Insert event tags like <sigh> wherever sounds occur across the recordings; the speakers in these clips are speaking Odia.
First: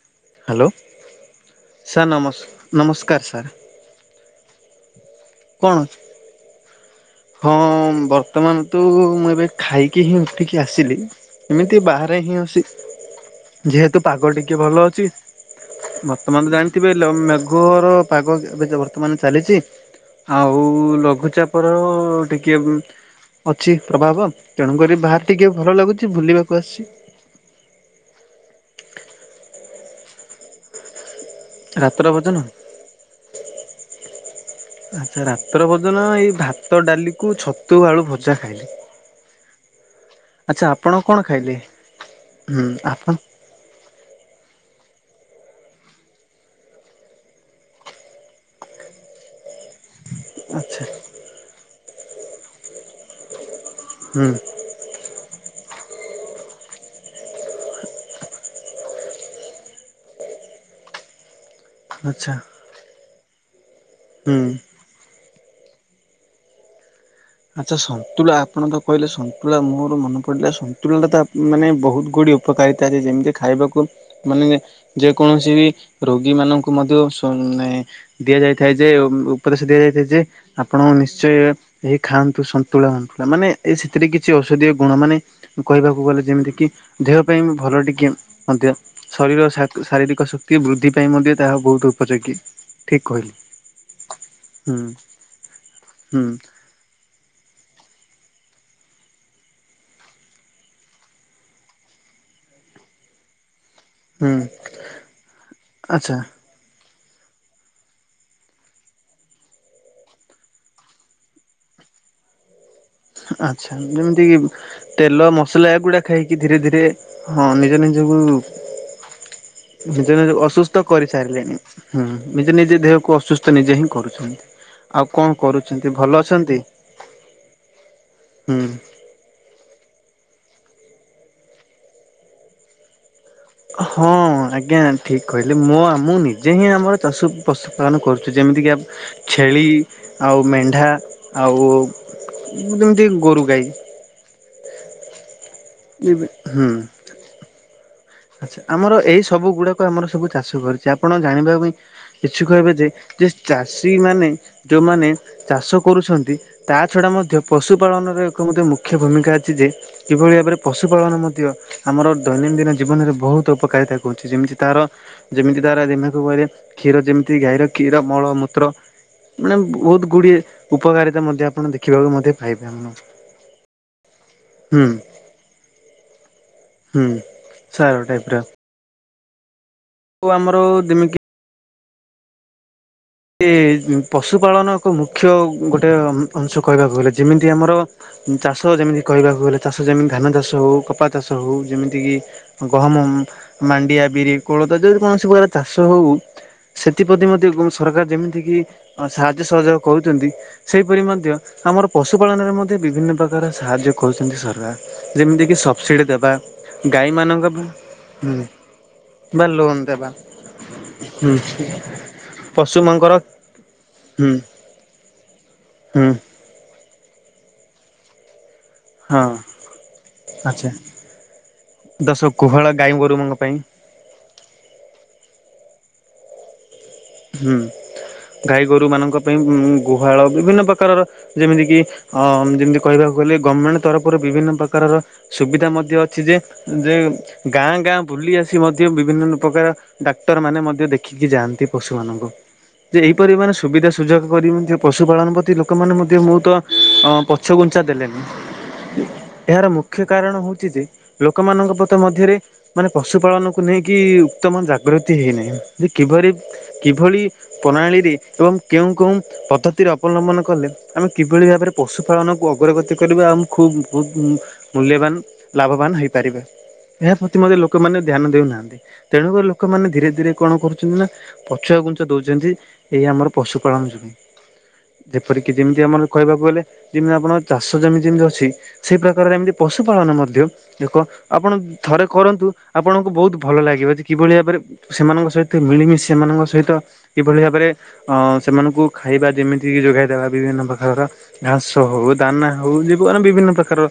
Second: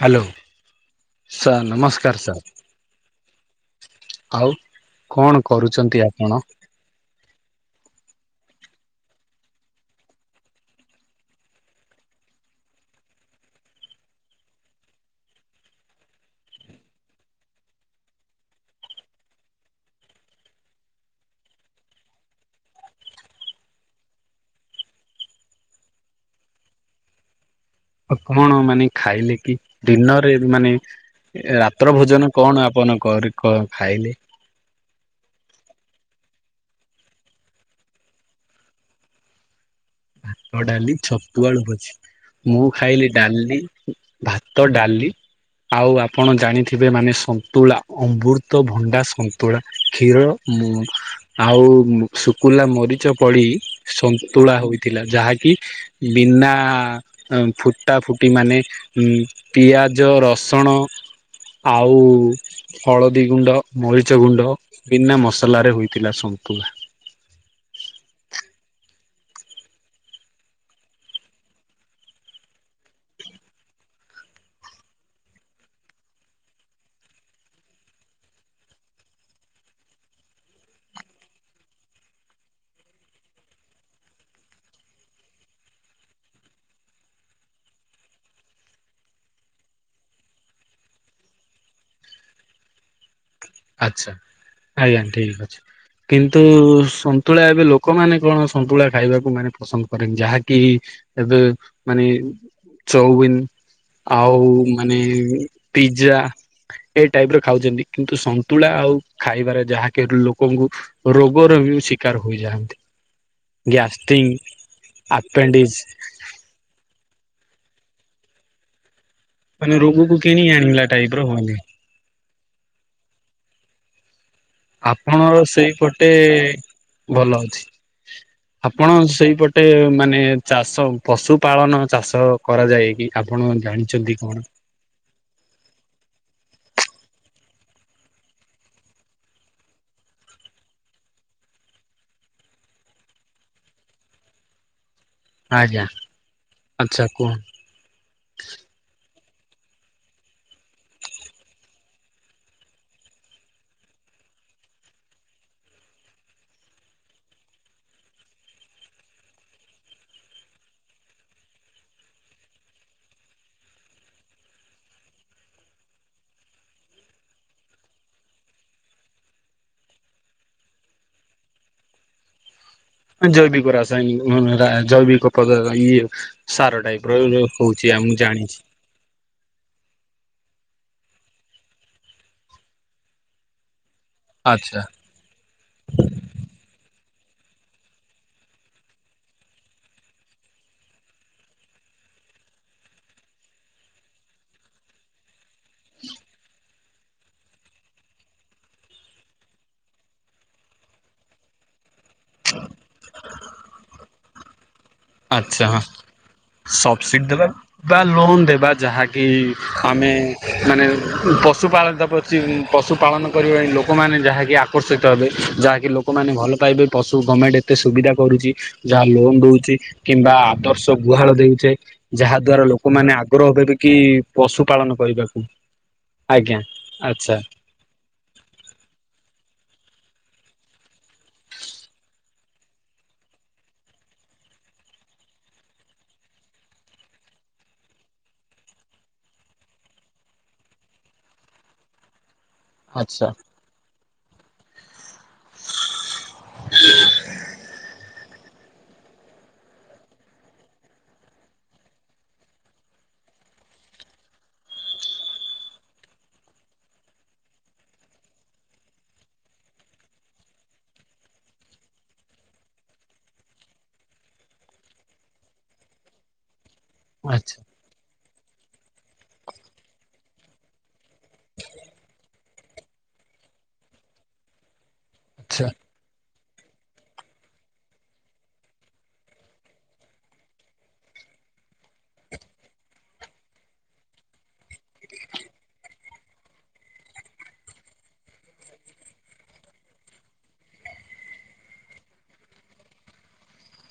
ହ୍ୟାଲୋ। ହ୍ୟାଲୋ ସାର୍ ନମସ୍ ନମସ୍କାର ସାର୍। ଆଉ କଣ କରୁଛନ୍ତି ଆପଣ? ହଁ ବର୍ତ୍ତମାନ ତୁ ମୁଁ ଏବେ ଖାଇକି ହିଁ ଉଠିକି ଆସିଲି। ଏମିତି ବାହାରେ ହିଁ ଅଛି। ଯେହେତୁ ପାଗ ଟିକେ ଭଲ ଅଛି। ବର୍ତ୍ତମାନ ତ ଜାଣିଥିବେ ମେଘର ପାଗ ଏବେ ବର୍ତ୍ତମାନ ଚାଲିଛି। ଆଉ ଲଘୁଚାପର ଆ ଟିକିଏ ଅଛି ପ୍ରଭାବ ତେଣୁକରି ବାହାରେ ଟିକିଏ ଭଲ ଲାଗୁଛି ବୁଲିବାକୁ ଆସିଛି। କଣ ମାନେ ଖାଇଲେ କି ଡିନରରେ ମାନେ? ଏ ରାତ୍ର ଭୋଜନ କଣ ଆପଣ କ କ ଖାଇଲେ? ଆଚ୍ଛା ରାତ୍ର ଭୋଜନ ଏଇ ଭାତ ଡାଲିକୁ ଛତୁ ଆଳୁ ଭଜା ଖାଇଲି। <inaudible> ଭାତ ଆଚ୍ଛା ଆପଣ ଡାଲି କଣ ଖାଇଲେ ଛତୁଆଳୁ ପଛି ହୁଁ ମୁଁ ଖାଇଲି ଆପଣ ଡାଲି। ଭାତ ଡାଲି। ଆଉ ଆପଣ ଜାଣିଥିବେ ମାନେ ସନ୍ତୁଳା ଅମୃତ ଭଣ୍ଡା ସୁ ତୋଳା କ୍ଷୀର ଆଚ୍ଛା ଆଉ ଶୁଖୁଲା ମରିଚ ପଡି। ହୁଁ। ସନ୍ତୁଳା ହୋଇଥିଲା ଯାହାକି ବିନା ଫୁଟା ଫୁଟି ମାନେ ଉ ପିଆଜ, ରସଣ ଆଉ ଆଚ୍ଛା ହଳଦୀ ଗୁଣ୍ଡ, ମରିଚ ହୁଁ। ଗୁଣ୍ଡ ବିନା ମସଲାରେ ହୋଇଥିଲା ସନ୍ତୁଳା। ଆଚ୍ଛା ସନ୍ତୁଳା ଆପଣ ତ କହିଲେ ସନ୍ତୁଳା ମୋର ମନ ପଡ଼ିଲା ସନ୍ତୁଳାଟା ତ ମାନେ ବହୁତ ଗୁଡ଼ିଏ ଉପକାରିତା ଅଛି ଯେମିତି ଖାଇବାକୁ ମାନେ ଯେ କୌଣସି ବି ରୋଗୀ ମାନଙ୍କୁ ମଧ୍ୟ ମାନେ ଦିଆଯାଇଥାଏ ଯେ ଉପଦେଶ ଦିଆଯାଇଥାଏ ଯେ ଆପଣ ନିଶ୍ଚୟ ଏହି ଖାଆନ୍ତୁ ସନ୍ତୁଳା ମାନେ ଏ ସେଥିରେ କିଛି ଔଷଧୀୟ ଗୁଣ ମାନେ କହିବାକୁ ଗଲେ ଯେମିତି କି ଦେହ ପାଇଁ ଭଲ ଟିକେ ମଧ୍ୟ। ଶରୀର ଶାରୀରିକ ଶକ୍ତି ବୃଦ୍ଧି ପାଇଁ ମଧ୍ୟ ତାହା ବହୁତ ଉପଯୋଗୀ ଠିକ କହିଲି। ଆଛା ହୁଁ ଆଜ୍ଞା ଠିକ ଅଛି ହୁଁ କିନ୍ତୁ ସନ ସନ୍ତୁଳା ଏବେ ଲୋକମାନେ କଣ ସନ୍ତୁଳା ଖାଇବାକୁ ମାନେ ପସନ୍ଦ କରେନି ଯାହାକି ଏବେ ମାନେ ଚଉବିନ ହୁଁ ଆଉ ମାନେ ଆଚ୍ଛା ପିଜା ଏଇ ଟାଇପର ଖାଉଛନ୍ତି କିନ୍ତୁ ସନ ତୁଳା ଆଉ ଖାଇବାରେ ଯାହାକି ଲୋକଙ୍କୁ ରୋଗର ହି ଶିକାର ହୋଇଯାଆନ୍ତି। ଆଚ୍ଛା ଯେମିତି ଗ୍ୟାଷ୍ଟ୍ରିଙ୍ଗ କି ତେଲ ଆପେଣ୍ଡିଜ ମସଲା ଏଗୁଡା ଖାଇକି ଧୀରେ ଧୀରେ ହଁ ନିଜ ନିଜକୁ ମାନେ ରୋଗକୁ ନିଜ ନିଜ କିଣି ଆଣିଲା ଅସୁସ୍ଥ ଟାଇପ୍ ର ହୁଅନ୍ତି। କରିସାରିଲେଣି। ହୁଁ ନିଜେ ନିଜେ ଦେହକୁ ଅସୁସ୍ଥ ନିଜେ ହିଁ କରୁଛନ୍ତି। ଆଉ କଣ ଆପଣର କରୁଛନ୍ତି ସେଇପଟେ ଭଲ ଅଛନ୍ତି? ଭଲ ଅଛି। ହୁଁ ଆପଣ ସେଇପଟେ ପଟେ ମାନେ ଚାଷ ପଶୁ ପାାଳନ ଚାଷ କରାଯାଏ କି? ଆପଣ ମଧ୍ୟ ହଁ ଆଜ୍ଞା ଠିକ କହିଲେ ମୁଁ ଆ ମୁଁ ନିଜେ ହିଁ ଆମର ଚାଷ ପଶୁପାଳନ କରୁଛି ଯେମିତିକି ଆପ ଛେଳି ଆଉ ମେଣ୍ଢା ଆଉ ଯେମିତି ଗୋରୁ ଗାଈ ଆଜ୍ଞା ଆଚ୍ଛା କୁହ ଆଛା ଆମର ଏଇ ସବୁ ଗୁଡାକ ଆମର ସବୁ ଚାଷ କରିଛି ଆପଣ ଜାଣିବା ପାଇଁ କିଛି କହିବେ ଯେ ଯେ ଚାଷୀ ମାନେ ଯୋଉମାନେ ଚାଷ କରୁଛନ୍ତି ତା ଛଡ଼ା ମଧ୍ୟ ପଶୁପାଳନର ଏକ ଗୋଟେ ମୁଖ୍ୟ ଭୂମିକା ଅଛି ଯେ କିଭଳି ଭାବରେ ପଶୁପାଳନ ମଧ୍ୟ ଆମର ଦୈନନ୍ଦିନ ଜୀବନରେ ବହୁତ ଉପକାରିତା କରୁଛି ଯେମିତି ତାର ଯେମିତି ଦ୍ଵାରା ଦି ମାସକୁ କହିଲେ କ୍ଷୀର ଯେମିତି ଗାଈର କ୍ଷୀର ମଳମୂତ୍ର ମାନେ ବହୁତ ଗୁଡ଼ିଏ ଉପକାରିତା ମଧ୍ୟ ଆପଣ ଦେଖିବାକୁ ମଧ୍ୟ ପାଇପାରୁନ। ହଁ ଜୈବିକ ରାସାୟନିକ ମାନେ ଜୈବିକ ପଦାର୍ଥ ଇଏ ସାର ହୁଁ ଟାଇପର ହଉଛି ସାର ଆ ମୁଁ ଜାଣିଛି। ଆଉ ଆମର ଯେମିତି କି ପଶୁପାଳନ ଆଚ୍ଛା ଏକ ମୁଖ୍ୟ ଗୋଟେ ଅଂଶ କହିବାକୁ ଗଲେ ଯେମିତି ଆମର ଚାଷ ଯେମିତି କହିବାକୁ ଗଲେ ଚାଷ ଯେମିତି ଧାନ ଚାଷ ହଉ କପା ଚାଷ ହଉ ଯେମିତି କିି ଗହମ, ମାଣ୍ଡିଆ, ବିରି, କୋଳଥ ଯଦି କୌଣସି ପ୍ରକାର ଚାଷ ହଉ ସେଥିପ୍ରତି ମଧ୍ୟ ସରକାର ଯେମିତିକି ସାହାଯ୍ୟ ସହଯୋଗ କରୁଛନ୍ତି ସେହିପରି ମଧ୍ୟ ଆମର ପଶୁ ପାାଳନରେ ମଧ୍ୟ ବିଭିନ୍ନ ପ୍ରକାର ସାହାଯ୍ୟ କରୁଛନ୍ତି ସରକାର। ଯେମିତିକି ଆଛା ସବସିଡ଼ି ଦେବା ସବସିଡି ଗାଈମାନଙ୍କ ଦେବା ବା ଲୋନ ଦେବା ଯାହାକି ବା ଲୋନ୍ କି ଦେବା ଆମେ ମାନେ ହୁଁ ପଶୁପାଳ ଜବର୍ କିଛି ପଶୁମାନଙ୍କର ପଶୁପାଳନ କରିବା ପାଇଁ ଲୋକମାନେ ହୁଁ ଯାହାକି ଆକର୍ଷିତ ହେବେ ଯାହାକି ହୁଁ ଲୋକମାନେ ଭଲ ପାଇବେ ପଶୁ ଗଭର୍ଣ୍ଣମେଣ୍ଟ ଏତେ ସୁବିଧା କରୁଛି ଯାହା ହଁ ଲୋନ ଦଉଛି। କିମ୍ବା ଆଚ୍ଛା ଆଦର୍ଶ ଗୁହାଳ ଦେଉଛେ ଦଶ ଯାହା ଦ୍ଵାରା ଗୁହାଳ ଗାଈ ଲୋକମାନେ ଗୋରୁମାନଙ୍କ ଆଗ୍ରହ ପାଇଁ ହେବେ କି ପଶୁ ପାଳନ କରିବାକୁ ଆଜ୍ଞା। ଆଚ୍ଛା ହୁଁ ଗାଈ ଗୋରୁ ମାନଙ୍କ ପାଇଁ ଗୁହାଳ ବିଭିନ୍ନ ପ୍ରକାରର ଯେମିତି କିି ଅ ଯେମିତି କହିବାକୁ ଗଲେ ଗଭର୍ଣ୍ଣମେଣ୍ଟ ତରଫରୁ ବିଭିନ୍ନ ପ୍ରକାରର ସୁବିଧା ମଧ୍ୟ ଅଛି ଯେ ଯେ ଗାଁ ଗାଁ ବୁଲି ଆସି ମଧ୍ୟ ବିଭିନ୍ନ ପ୍ରକାର ଡାକ୍ତର ମାନେ ମଧ୍ୟ ଦେଖିକି ଯାଆନ୍ତି। ପଶୁମାନଙ୍କୁ ଯେ ଆଚ୍ଛା ଏହିପରି ମାନେ ସୁବିଧା ସୁଯୋଗ କରି ମଧ୍ୟ ପଶୁପାଳନ ପ୍ରତି ଲୋକମାନେ ମଧ୍ୟ ବହୁତ ଅ ପଛଘୁଞ୍ଚା ଦେଲେଣି। ଏହାର ମୁଖ୍ୟ କାରଣ ହଉଛି ଯେ ଲୋକମାନଙ୍କ ପଥ ମଧ୍ୟରେ ମାନେ ପଶୁପାଳନକୁ ନେଇକି ଉତ୍ତମ ଜାଗୃତି ହେଇନାହିଁ ଯେ କିଭରି କିଭଳି ପ୍ରଣାଳୀରେ ଏବଂ କେଉଁ କେଉଁ ପଦ୍ଧତିରେ ଅବଲମ୍ବନ କଲେ ଆମେ କିଭଳି ଭାବରେ ପଶୁପାଳନକୁ ଅଗ୍ରଗତି କରିବା ଆଉ ଖୁବ ମୂଲ୍ୟବାନ ଲାଭବାନ ହେଇପାରିବା। ଏହା ପ୍ରତି ମଧ୍ୟ ଆଚ୍ଛା ଲୋକମାନେ ଧ୍ୟାନ ଦେଉନାହାନ୍ତି ତେଣୁକରି ଲୋକମାନେ ଧୀରେ ଧୀରେ କଣ କରୁଛନ୍ତି ନା ପଛୁଆ ଗୁଞ୍ଚା ଦଉଛନ୍ତି ଏଇ ଆମର ପଶୁପାଳନ ଯୋଗୁଁ ଯେପରିକି ଯେମିତି ଆଚ୍ଛା ଆମର କହିବାକୁ ଗଲେ ଯେମିତି ଆପଣଙ୍କର ଚାଷ ଯମି ଯେମିତି ଅଛି ସେଇ ପ୍ରକାରରେ ଏମିତି ପଶୁପାଳନ ମଧ୍ୟ ଦେଖ ଆପଣ ଥରେ କରନ୍ତୁ ଆପଣଙ୍କୁ ବହୁତ ଭଲ ଲାଗିବ ଯେ କିଭଳି ଭାବରେ ସେମାନଙ୍କ ସହିତ ମିଳିମିଶି ସେମାନଙ୍କ ସହିତ କିଭଳି ଭାବରେ ଅଁ ସେମାନଙ୍କୁ ଖାଇବା ଯେମିତିକ ଯୋଗାଇଦବା ବିଭିନ୍ନ ପ୍ରକାରର। ଘାସ ହଉ ଦାନା ହଉ <unintelligible> ବିଭିନ୍ନ ପ୍ରକାରର।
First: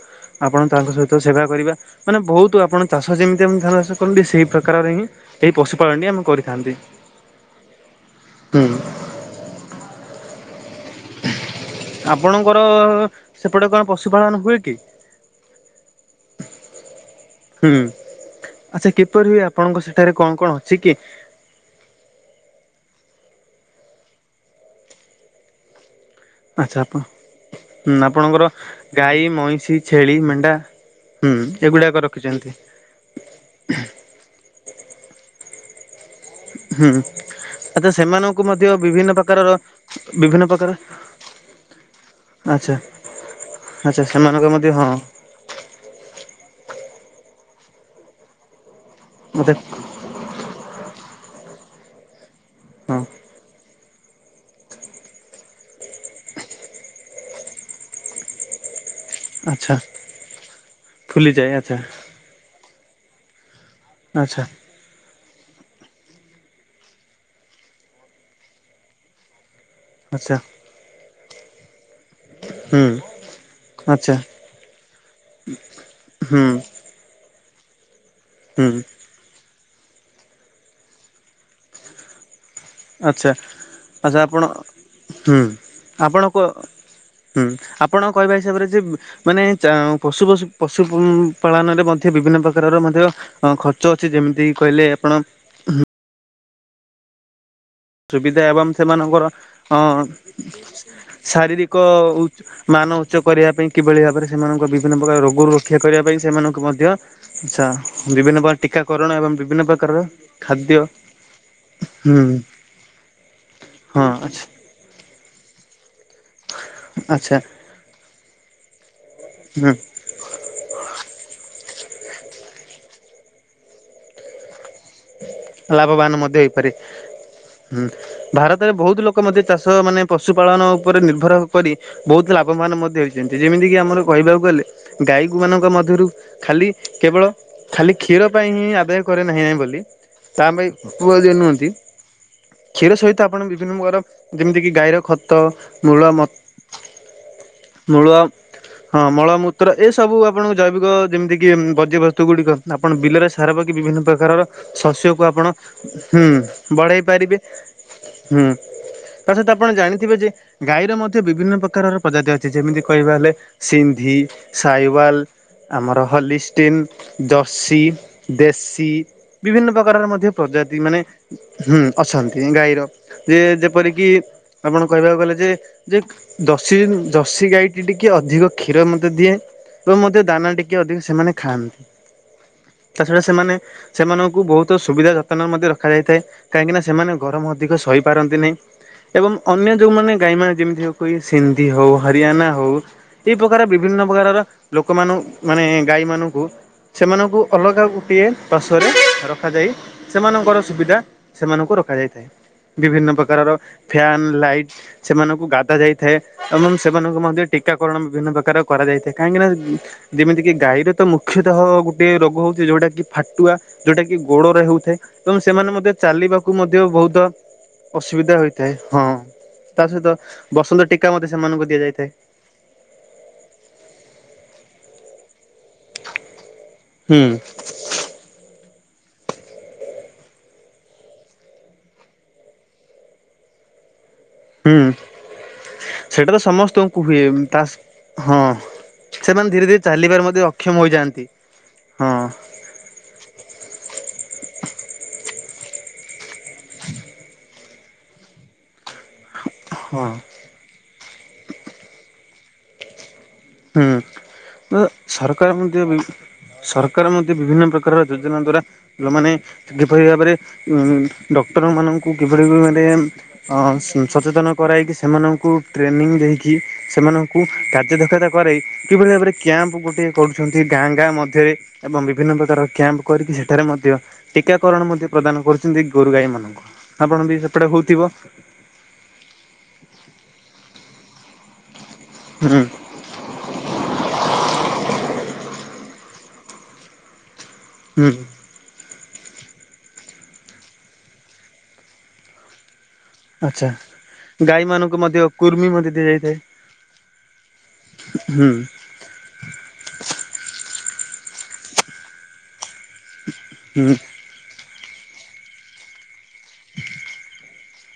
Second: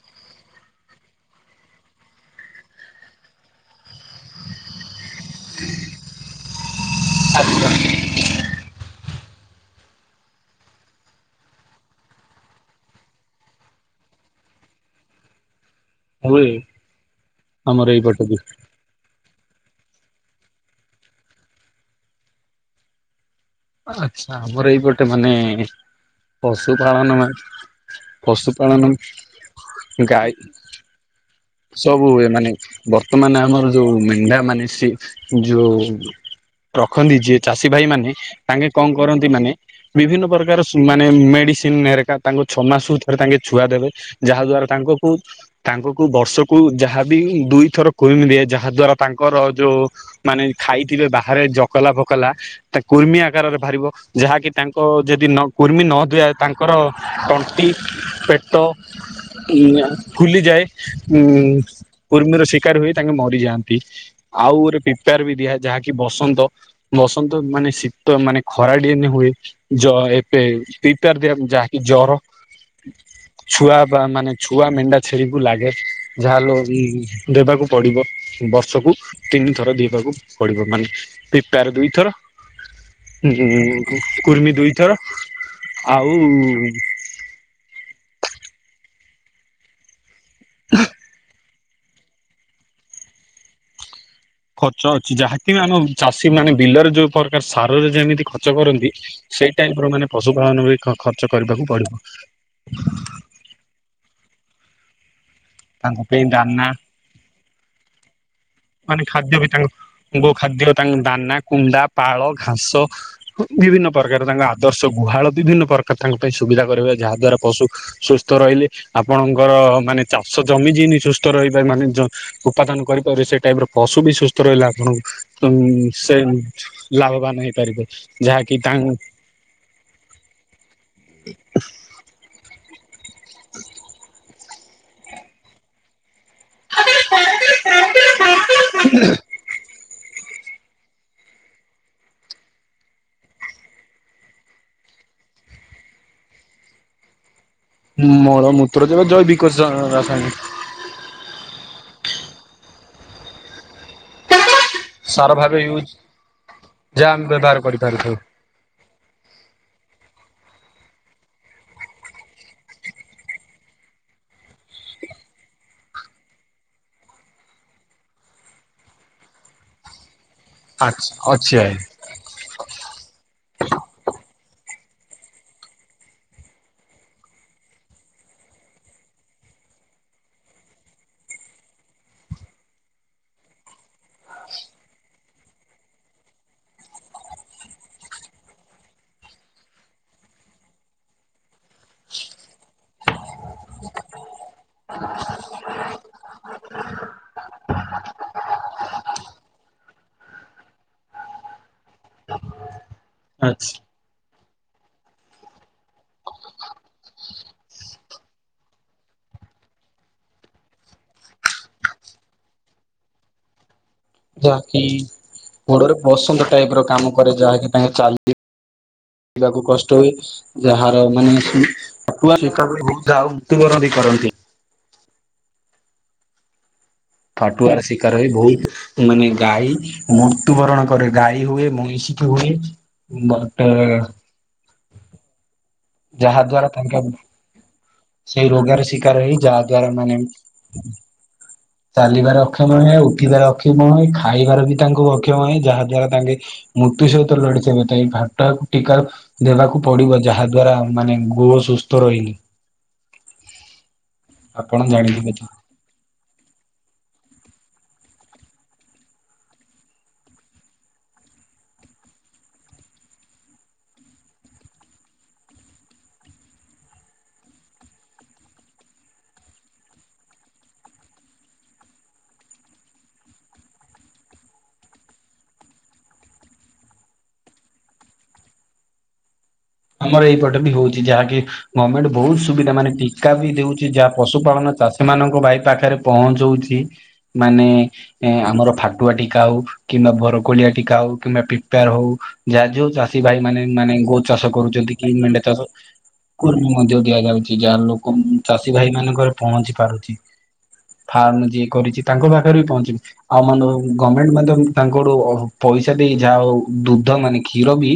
ଆପଣ ତାଙ୍କ ସହିତ ସେବା କରିବା। ମାନେ ବହୁତ ଆପଣ ଚାଷ ଯେମିତି ଆମେ ଧାନ ଚାଷ କରନ୍ତି, ସେଇ ପ୍ରକାରର ହିଁ ଏଇ ପଶୁପଳନଟି ଆମେ କରିଥାନ୍ତି। ଆଜ୍ଞା। ହୁଁ। ଆପଣଙ୍କର ସେପଟେ କଣ ପଶୁପାଳନ ହୁଏ କି? ହୁଏ। ହୁଁ। ଆମର ଏଇପଟ ବି। ଆଚ୍ଛା କିପରି ହୁଏ? ଆପଣଙ୍କ ସେଠାରେ କଣ କଣ ଅଛି କି? ଆଚ୍ଛା ଆମର ଏଇ ପଟେ ମାନେ ଆଚ୍ଛା ଆପଣ ପଶୁପାଳନ ମାନେ, ହୁଁ ଆପଣଙ୍କର ପଶୁପାଳନ ଗାଈ, ମଇଁଷି, ଛେଳି, ଗାଈ। ମେଣ୍ଢା ହୁଁ ଏଗୁଡାକ ସବୁ ହୁଏ। ମାନେ, ରଖିଛନ୍ତି ବର୍ତ୍ତମାନ ଆମର ଯୋଉ ମେଣ୍ଢା ମାନେ ସେ, ଯୋଉ ହୁଁ ରଖନ୍ତି ଯିଏ ଚାଷୀ ଭାଇ ଆଚ୍ଛା ମାନେ, ସେମାନଙ୍କୁ ମଧ୍ୟ ତାଙ୍କେ କଣ ବିଭିନ୍ନ କରନ୍ତି ପ୍ରକାରର ମାନେ, ବିଭିନ୍ନ ପ୍ରକାର ମାନେ ମେଡିସିନ ଇନମାରେଟା ତାଙ୍କ ଛ ଆଚ୍ଛା ମାସକୁ ଥରେ ତାଙ୍କେ ଛୁଆ ଦେବେ। ଆଚ୍ଛା ଯାହା ସେମାନଙ୍କ ଦ୍ଵାରା ମଧ୍ୟ ହଁ ତାଙ୍କକୁ ତାଙ୍କ କୁ ବର୍ଷକୁ ଯାହାବି ଦୁଇଥର କୁ୍ରମି ଦିଆ ଯା, ଯାହା ଦ୍ଵାରା ତାଙ୍କର ମତେ ଯୋଉ ମାନେ ଖାଇଥିବେ ବାହାରେ ଜକଲା, ଫକଲା ତା ହଁ କୁର୍ମିଆ କାରରେ ବାହାରିବ। ଯାହାକି ତାଙ୍କ ଯଦି ନ କୁର୍ମି ନ ଦିଆ ତାଙ୍କର ତଣ୍ଟି ପେଟ। ଆଚ୍ଛା ଉଁ ଫୁଲିଯାଏ। ଉଁ ଫୁଲିଯାଏ ଆଚ୍ଛା କୁର୍ମିର ଶିକାର ହୁଏ ତାଙ୍କେ ମରିଯାଆନ୍ତି। ପି ଆଚ୍ଛା ଆଉୋ ଗୋରେ ପି ତାର ବି ଦିଆ ଯାହାକି ବସନ୍ତ। ବସନ୍ତ ମାନେ ଶୀତ ମାନେ ଖରାଡି ମ ହୁଏ। ଜ ଆଚ୍ଛା ଏପେ ପିପାର ଦିଆ ଯାହାକି ଜର। ହୁଁ ଛୁଆ ବା ଆଚ୍ଛା ମାନେ ଛୁଆ ମେଣ୍ଢା ଛେଳିକୁୁ ଲାଗେ। ହୁଁ ଯାହାଲୋ ଦେବାକୁ ପଡିବ। ହୁଁ ବର୍ଷକୁ। ତିନିଥର ଦିବାକୁ ପଡିବ। ମାନେ ପିପାରେ ଦୁଇଥର। ଆଚ୍ଛା ଆଚ୍ଛା ଆପଣ କୁର୍ମି ଦୁଇଥର। ଆଉ କ ହୁଁ। ଆପଣ କହିବା ହିସାବରେ ଯେ ମାନେ ଚା ପଶୁ ପଶୁ ପଶୁ ଉଁ ପାଳନରେ ମଧ୍ୟ ବିଭିନ୍ନ ପ୍ରକାରର ମଧ୍ୟ ଅ ଖର୍ଚ୍ଚ ଅଛି। ଯେମ ଖର୍ଚ୍ଚ ଅଛି, ଯାହାକି ଆମ ଚାଷୀ ମାନେ ବିଲରେ ଯୋଉ ପର ସାରରେ ଯେମିତି ସୁବିଧା ଖର୍ଚ୍ଚ ଏବଂ କରନ୍ତି, ସେମାନଙ୍କର ସେଇ ଅ ଟାଇପ ର ମାନେ ପଶୁ ପାାଳନ ବି ଖର୍ଚ୍ଚ କରିବାକୁ ଶାରୀରିକ ପଡିବ। ମାନ ଉଚ୍ଚ କରିବା ପାଇଁ କିଭଳି ଭାବରେ ସେମାନଙ୍କ ବିଭିନ୍ନ ପ୍ରକାର ରୋଗରୁ ରକ୍ଷା ତାଙ୍କ କରିବା ପାଇଁ ସେମାନଙ୍କୁ ଦାନା ମଧ୍ୟ ଆଛା। ବିଭିନ୍ନ ପ୍ରକାର ମାନେ ଟୀକାକରଣ ଏବଂ ଖାଦ୍ୟ ବି ବିଭିନ୍ନ ତାଙ୍କ, ପ୍ରକାରର ଗୋ ଖାଦ୍ୟ ତାଙ୍କ ଦାନା, କୁଣ୍ଡା, ହୁଁ ପାଳ, ଘାସ ବିଭିନ୍ନ ହଁ ପ୍ରକାର। ତାଙ୍କ ଆଚ୍ଛା ଆଦର୍ଶ ଗୁହାଳ ବିଭିନ୍ନ ପ୍ରକାର ତାଙ୍କ ପାଇଁ ସୁବିଧା କରିବେ, ଯାହା ଆଚ୍ଛା ଦ୍ୱାରା ପଶୁ ସୁସ୍ଥ ରହିଲେ, ଆପଣଙ୍କର ହୁଁ ମାନେ ଚାଷ ଜମି ଯେନି ସୁସ୍ଥ ରହିପାବ ମାନେ ଯ ଉପାଦାନ କରିପାରେ, ସେ ଟାଇପ ର ପଶୁ ବି ସୁସ୍ଥ ରହିଲା। ଆପଣଙ୍କୁ ଉଁ ଲାଭବାନ ସେ ମଧ୍ୟ ହେଇପାରେ ଲାଭବାନ ହେଇପାରିବେ। ହୁଁ ଯାହାକି ଭାରତରେ ତାଙ୍କ ବହୁତ ଲୋକ ମଧ୍ୟ ଚାଷ ମାନେ ପଶୁପାଳନ ଉପରେ ନିର୍ଭର କରି, ବହୁତ ଲାଭବାନ ମଧ୍ୟ ହେଇ ଯେମତି, ଯେମିତିକି ଆମର କହିବାକୁ ଗଲେ, ଗାଈକୁମାନାନଙ୍କ ମଧ୍ୟରୁ ଖାଲି କେବଳ ଖାଲି କ୍ଷୀର ପାଇଁ ହିଁ ଆଦାୟ କରେ ନାହିଁ ନାହିଁ ବୋଲି। ତା ପାଇଁ ପୁଅ ଯଏ ନୁହଁନ୍ତି। କ୍ଷୀର ସହିତ ଆପଣ ବିଭିନ୍ନ ପ୍ରକାର, ଯେମିତି କିି ଗାଈର ଖତ, ମୂଳ ମ ମୂଳ ମଳମୂତ୍ର ଯେବେ ହଁ ଜୈବିକ ସ ମଳମୂତ୍ର ଏ ସବୁ ରାସାୟନିକ ଆପଣଙ୍କୁ ଜୈବିକ, ଯେମିତିକି ବଜ୍ୟବସ୍ତୁ ଗୁଡ଼ିକ। ଆପଣ ବିଲରେ ସାର ପକି ବିଭିନ୍ନ ପ୍ରକାରର ଶସ୍ୟକୁ ସାର ଆପଣ, ଭାବେ ୟୁଜ୍ ହୁଁ ବଢ଼େଇ ଯାହା ଆମେ ପାରିବେ। ବ୍ୟବହାର କରିପାରିଥାଉ ହୁଁ। ତା ସହିତ ଆପଣ ଜାଣିଥିବେ ଯେ ଗାଈର ମଧ୍ୟ ବିଭିନ୍ନ ପ୍ରକାରର ପ୍ରଜାତି ଅଛି ଯେମିତି କହିବା ହେଲେ ସିନ୍ଧି, ସାଇୱାଲ ଆମର ହଲିଷ୍ଟିନ୍, ଜର୍ସି, ଦେଶୀ ବିଭିନ୍ନ ପ୍ରକାରର ମଧ୍ୟ ପ୍ରଜାତି ମାନେ ଆଚ୍ଛା ଅଛି ଆଇ। ହୁଁ ଅଛନ୍ତି ଗାଈର ଯେ ଯେପରିକି ଆପଣ କହିବାକୁ ଗଲେ ଯେ ଯେ ଜର୍ସି ଜର୍ସି ଗାଈଟି ଟିକେ ଅଧିକ କ୍ଷୀର ମତେ ଦିଏ। ଏବଂ ମଧ୍ୟ ଦାନା ଟିକେ ଅଧିକ ସେମାନେ ଖାଆନ୍ତି। ତା ଛଡ଼ା ସେମାନେ ସେମାନଙ୍କୁ କୁ ବହୁତ ସୁବିଧା ଯତ୍ନରେ ମଧ୍ୟ ରଖାଯାଇଥାଏ କାହିଁକି ନା ସେମାନେ ଗରମ ଅଧିକ ସହିପାରନ୍ତି ନାହିଁ। ଏବଂ ଅନ୍ୟ ଯେଉଁମାନେ ଗାଈମାନେ ଯେମିତି କ ସିନ୍ଦୀ ହଉ ହରିୟନା ହଉ ଏଇ ପ୍ରକାର ବିଭିନ୍ନ ପ୍ରକାରର ଲୋକମାନଙ୍କୁ ମାନେ ଗାଈମାନଙ୍କୁ ସେମାନଙ୍କୁ ଅଲଗା ଗୋଟିଏ ପାଶ୍ୱରେ ରଖାଯାଇ ସେମାନଙ୍କର ସୁବିଧା ସେମାନଙ୍କୁ ରଖାଯାଇଥାଏ। ବିଭିନ୍ନ ପ୍ରକାରର ଆଚ୍ଛା ଫ୍ୟାନ ଲାଇଟ୍ ସେମାନଙ୍କୁ ଗାଧା ଯାଇଥାଏ ଏବଂ ସେମାନଙ୍କୁ ମଧ୍ୟ ଟୀକା କରଣ ବିଭିନ୍ନ ପ୍ରକାର କରାଯାଇଥାଏ କାହିଁକିନା ଯେମିତି କିି ଗାଈର ତ ମୁଖ୍ୟତଃ ଗୋଟେ ରୋଗ ହଉଛି ଯୋଉଟା କି ଫାଟୁଆ ଯୋଉଟା କି ଗୋଡ଼ରେ ଯାହାକି ହୋଉଥାଏ ଏବଂ ସେମାନେ ମଧ୍ୟ ଗୋଡରେ ବସନ୍ତ ଚାଲିବାକୁ ଟାଇପ ର ମଧ୍ୟ କାମ ବହୁତ କରେ ଅସୁବିଧା ହୋଇଥାଏ। ହଁ। ଯିବାକୁ ତା କଷ୍ଟ ସହିତ ହୁଏ ବସନ୍ତ ଯାହାର ଟୀକା ମଧ୍ୟ ମାନେ ସେମାନଙ୍କୁ ଦିଆଯାଇଥାଏ <unintelligible> ମୃତୁବରଣ ବି କରନ୍ତି। ହୁଁ। ଫାଟୁଆ ଶିକାର ହୋଇ ବହୁତ ମାନେ ଗାଈ ମୃତୁବରଣ କରେ ଗାଈ ହୁଏ ମଇଁଷିଠୁ ବି ବଟ ହୁଁ ସେଇଟା ତ ଯାହା ଦ୍ଵାରା ତାଙ୍କ ସମସ୍ତଙ୍କୁ ହୁଏ ତା ହଁ ସେଇ ରୋଗର ଶିକାର ହେଇ ସେମାନେ ଯାହା ଧୀରେ ଧୀରେ ଚାଲିବାରେ ମଧ୍ୟ ଅକ୍ଷମ ହୋଇଯାଆନ୍ତି। ହଁ ଚାଲିବାରେ ଅକ୍ଷମ ହୁଏ, ଉଠିବାରେ ଅକ୍ଷମ ହୁଏ, ଖାଇବାରେ ବି ତାଙ୍କୁ ଅକ୍ଷମ ହୁଏ ଯାହା ଦ୍ଵାରା ତାଙ୍କେ ମୃତୁ ସହିତ ଲଢ଼ିଥିତ ହେବେ ଏଇ ଫାଟକୁ ଟୀକା ଦେବାକୁ ହଁ ପଡ଼ିବ ଯାହା ଦ୍ୱାରା ମାନେ ଗୃହ ସୁସ୍ଥ ରହେନି। ଆପଣ ହୁଁ ଜାଣିଥିବେ ତ ସରକାର ମଧ୍ୟ ବିଭି ସରକାର ମଧ୍ୟ ବିଭିନ୍ନ ପ୍ରକାରର ଯୋଜନା ଦ୍ଵାରା ଯୋଉ ମାନେ କିଭଳି ଭାବରେ ଉଁ ଡ଼କ୍ଟର ମାନଙ୍କୁ କିଭଳି ଭାବରେ ହଁ ସଚେତନ କରାଇକି ସେମାନଙ୍କୁ ଟ୍ରେନିଂ ଦେଇକି ସେମାନଙ୍କୁ କାର୍ଯ୍ୟ ଦକ୍ଷତା କରାଇ କିଭଳି ଭାବରେ କ୍ୟାମ୍ପ ଗୋଟେ କରୁଛନ୍ତି ଗାଁ ଗାଁ ମଧ୍ୟରେ ଏବଂ ବିଭିନ୍ନ ପ୍ରକାର କ୍ୟାମ୍ପ କରିକି ସେଠାରେ ମଧ୍ୟ ଟୀକା କରଣ ମଧ୍ୟ ପ୍ରଦାନ କରୁଛନ୍ତି ଗୋରୁ ଗାଈ ମାନଙ୍କୁ। ଆପଣ ବି ସେପଟେ ହଉଥିବ? ଆମର ଏଇପଟେ ବି ହୋଉଛି ଯାହାକି ଗମେଣ୍ଟ ବହୁତ ହୁଁ ସୁବିଧା ମାନେ ଟୀ ଟିକା ବି ଦଉଛି ଯାହା ପଶୁପାଳନ ଚାଷୀ ମାନଙ୍କ ଭାଇ ପାଖରେ ପହଞ୍ଚଉଚି ମାନେ ହୁଁ ଆମର ଫାଟୁଆ ଟୀକା ହଉ କିମ୍ବା ବରକୋଳିଆ ଟୀକା ହଉ କିମ୍ବା ପିପାର ହଉ ଯାହା ଯୋଉ ଚାଷୀ ଭାଇ ମାନେ ଆଚ୍ଛା ମାନେ ଗୋ ଚାଷ ଗାଈ କରୁ ମାନଙ୍କୁ କି ମଧ୍ୟ ମେଣ୍ଢା ଚାଷ କୁର୍ମି ମଧ୍ୟ ଦିଆଯାଇଥାଏ କୁର୍ମୀ ମଧ୍ୟ ଦିଆଯାଉଛି ଯାହାର ଲୋକ ହୁଁ ଚାଷୀ ଭାଇ ଭାଇ ମାନଙ୍କରେ ପହଞ୍ଚି ପାରୁଛି ଫାର୍ମ ଯିଏ କରିଚି ତାଙ୍କ ପାଖରେ ବି ପହ ଆଉ ମାନେ ହୁଁ ଗମେଣ୍ଟ ମଧ୍ୟ ତାଙ୍କର ପଇସା ଦେଇ ଯା‌ ଯୋଉ ଦୁଗ୍ଧ ମାନିକି କ୍ଷୀର ବି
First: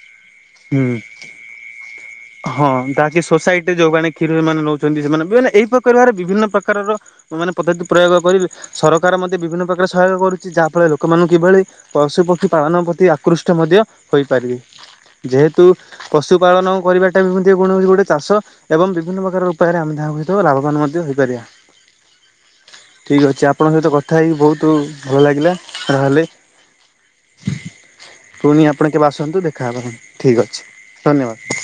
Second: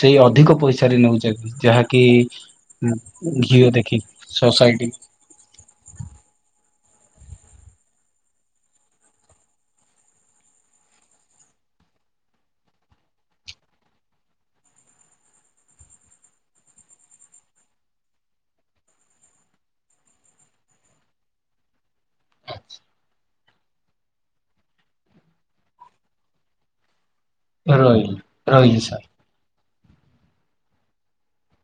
ସେଇ ଅଧିକ ହୁଁ ପଇସାରେ ନେଉଚନ୍ତି ଯାହାକି ହଁ ଦାକି ଘିଅ ସୋସାଇଟିରେ ଦେଖି ଯୋଉମାନେ କ୍ଷୀର ମାନେ ସୋସାଇଟି ନଉଛନ୍ତି ସେମାନେ ଏଇ ପ୍ରକାର ବିଭିନ୍ନ ପ୍ରକାରର ଏମାନେ ପଦ୍ଧତି ପ୍ରୟୋଗ କରିବେ ସରକାର ମଧ୍ୟ ବିଭିନ୍ନ ପ୍ରକାର ସହାୟକ କରୁଛି ଯାହା ଫଳରେ ଲୋକମାନଙ୍କୁ କିଭଳି ପଶୁପକ୍ଷୀ ପାଳନ ପ୍ରତି ଆକୃଷ୍ଟ ମଧ୍ୟ ହୋଇପାରିବେ। ଯେହେତୁ ପଶୁପାଳନ କରିବା <unintelligible> ଗୋଟେ ଚାଷ ଏବଂ ବିଭିନ୍ନ ପ୍ରକାର ଉପାୟରେ ଆମେ ତାହାଙ୍କ ସହିତ ଲାଭବାନ ମଧ୍ୟ ହେଇପାରିବା। <inaudible> ଠିକ୍ ଅଛି ଆପଣଙ୍କ ସହିତ କଥା ହେଇକି ବହୁତ ଭଲ ଲାଗିଲା ରହଲି। ରହି ପୁଣି ରହିଲି ଆପଣ ସାର୍। କେବେ ଆସନ୍ତୁ ଦେଖାହେବା ଠିକ୍ ଅଛି। ଧନ୍ୟବାଦ!